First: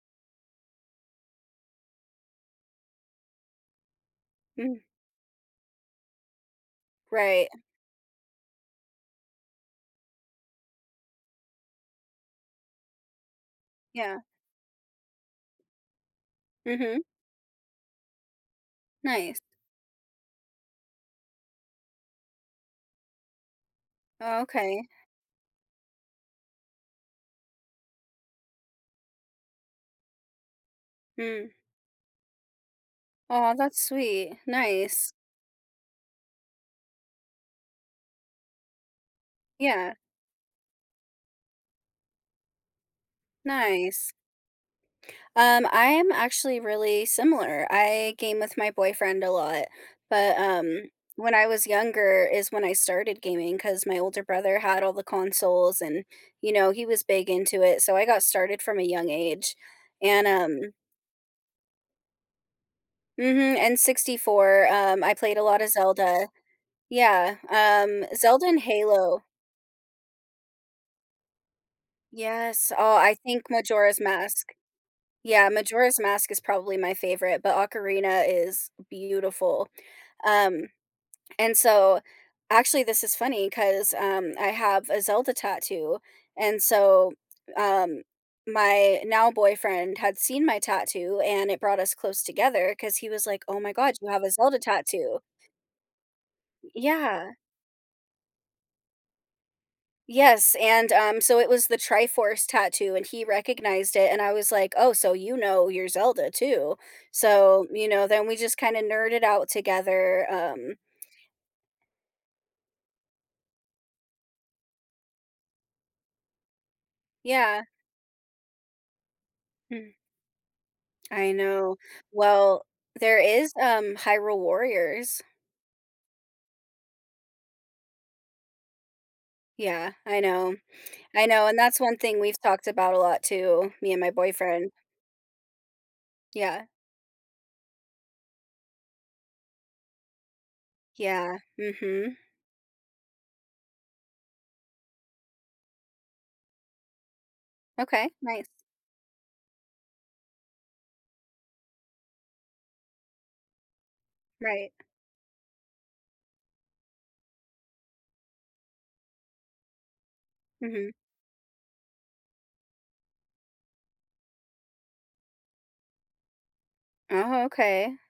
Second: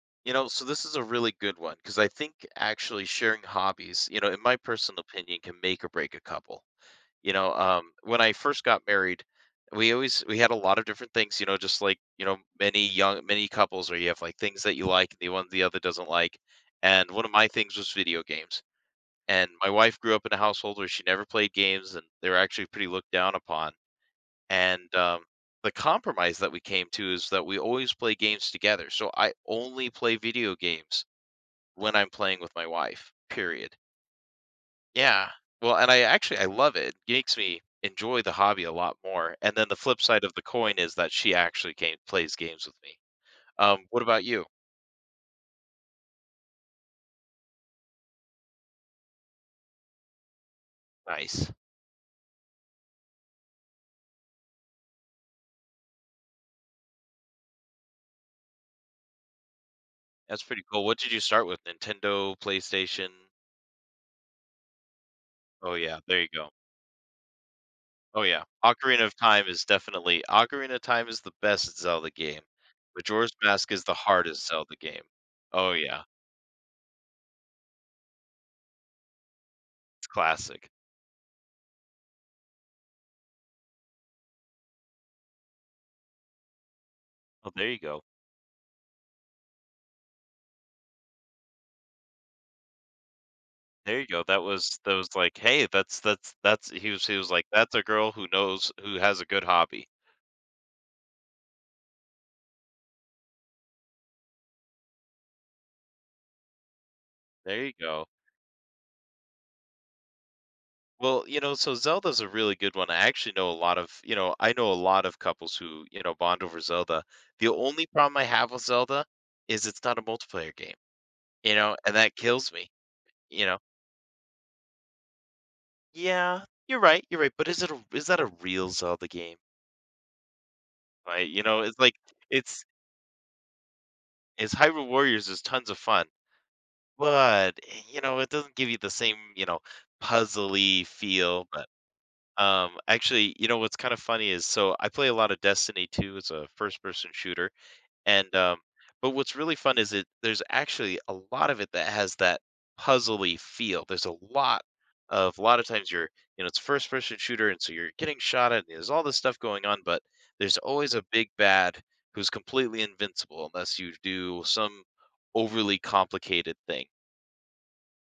You know, so, this is a really good one 'cause, I think, actually sharing hobbies, you know, in my Mm. personal opinion, can make or break a couple. You Right. know, um, when I first got married, we always we had a lot of different things, you know, just like, you know, many young many couples where you have Yeah. things that you like and the other doesn't like. Mhm. And, one of my things was video games. Nice. And, my wife grew up in a household where she never played games and they're, actually, pretty looked down upon. Oh, okay. And, um, the compromise that we came to is that we always play games together, so I only play video games Mm. when I'm playing with my wife, Aw, period. that's sweet, nice. Yeah. Well, and I actually I love it, gakes me enjoy the hobby a lot more. And then, the Yeah. flip side of the coin is that she actually game plays games with me. Um, what Nice. about you? Um, I am actually really similar, I game with my boyfriend a lot. But, um, when I Nice. was younger is when I started gaming, 'cause my older brother had all the consoles and, you know, he was big into it, so I got started from a young age and, That's pretty um cool, what did you start with? Nintendo? PlayStation? Mhm, N64, um, I played a lot of Oh, yeah, there Zelda. you go. Yeah, um, Oh, yeah, Zelda and Ocarina of Halo Time is definitely Ocarina of Time is the best Zelda game. Yes, oh, I Majora's think Mask is the Majora's hardest Mask. Zelda game. Yeah, Oh, Majora's yeah. Mask is probably my favorite, but Ocarina is beautiful, It's um, classic. and so actually, this is funny 'cause, um, I have a Zelda tattoo. And so, Oh, there you go. um, my now-boyfriend had seen my tattoo and it brought us close together 'cause he was like, "Oh my god, There you you have go, a that Zelda was that was tattoo." like, "Hey, that's that's Y that's" he was he was yeah. like, "That's a girl who knows who has a good hobby." Yes, and, um, so it was the Triforce tattoo and he recognized it, and I was like, "Oh, so you know your Zelda, too?" There So, you you go. know, then we just kind of nerded out together, um Well, you know, so Zelda's a really good one, I actually know a lot of you know, I know a lot of couples who, you know, bond over Zelda. The Yeah. only problem I have with Zelda is it's Mm. not a multiplayer game, I you know, know? And that kills well, me, there you is, know? um, Hyrule Warriors. Yeah, you're right, you're right, but is it a r is that a real Zelda game? Yeah, I know. I Right, you know, and know, that's it's like, one thing we've it’s talked about a lot too- me and my is, boyfriend. Hyrule Warriors is tons of fun, Yeah. but, eh, you know, it doesn't give you the same, you know, puzzle-y Yeah, feel but, mhm. um, actually, you know, what's kinda funny is so, I play a lot of Destiny 2 as a first-person shooter, Okay, and, nice. um but, what's really fun is it there's actually a lot of it that has that puzzle-y feel, there's a lot Right. of a lot of times you're, you know, it's first-person shooter, and, so, you're getting shot at it, and there's all this stuff going on, but there's Mhm. always a "big-bad" who's completely invincible unless you do some overly complicated thing. Oh, okay.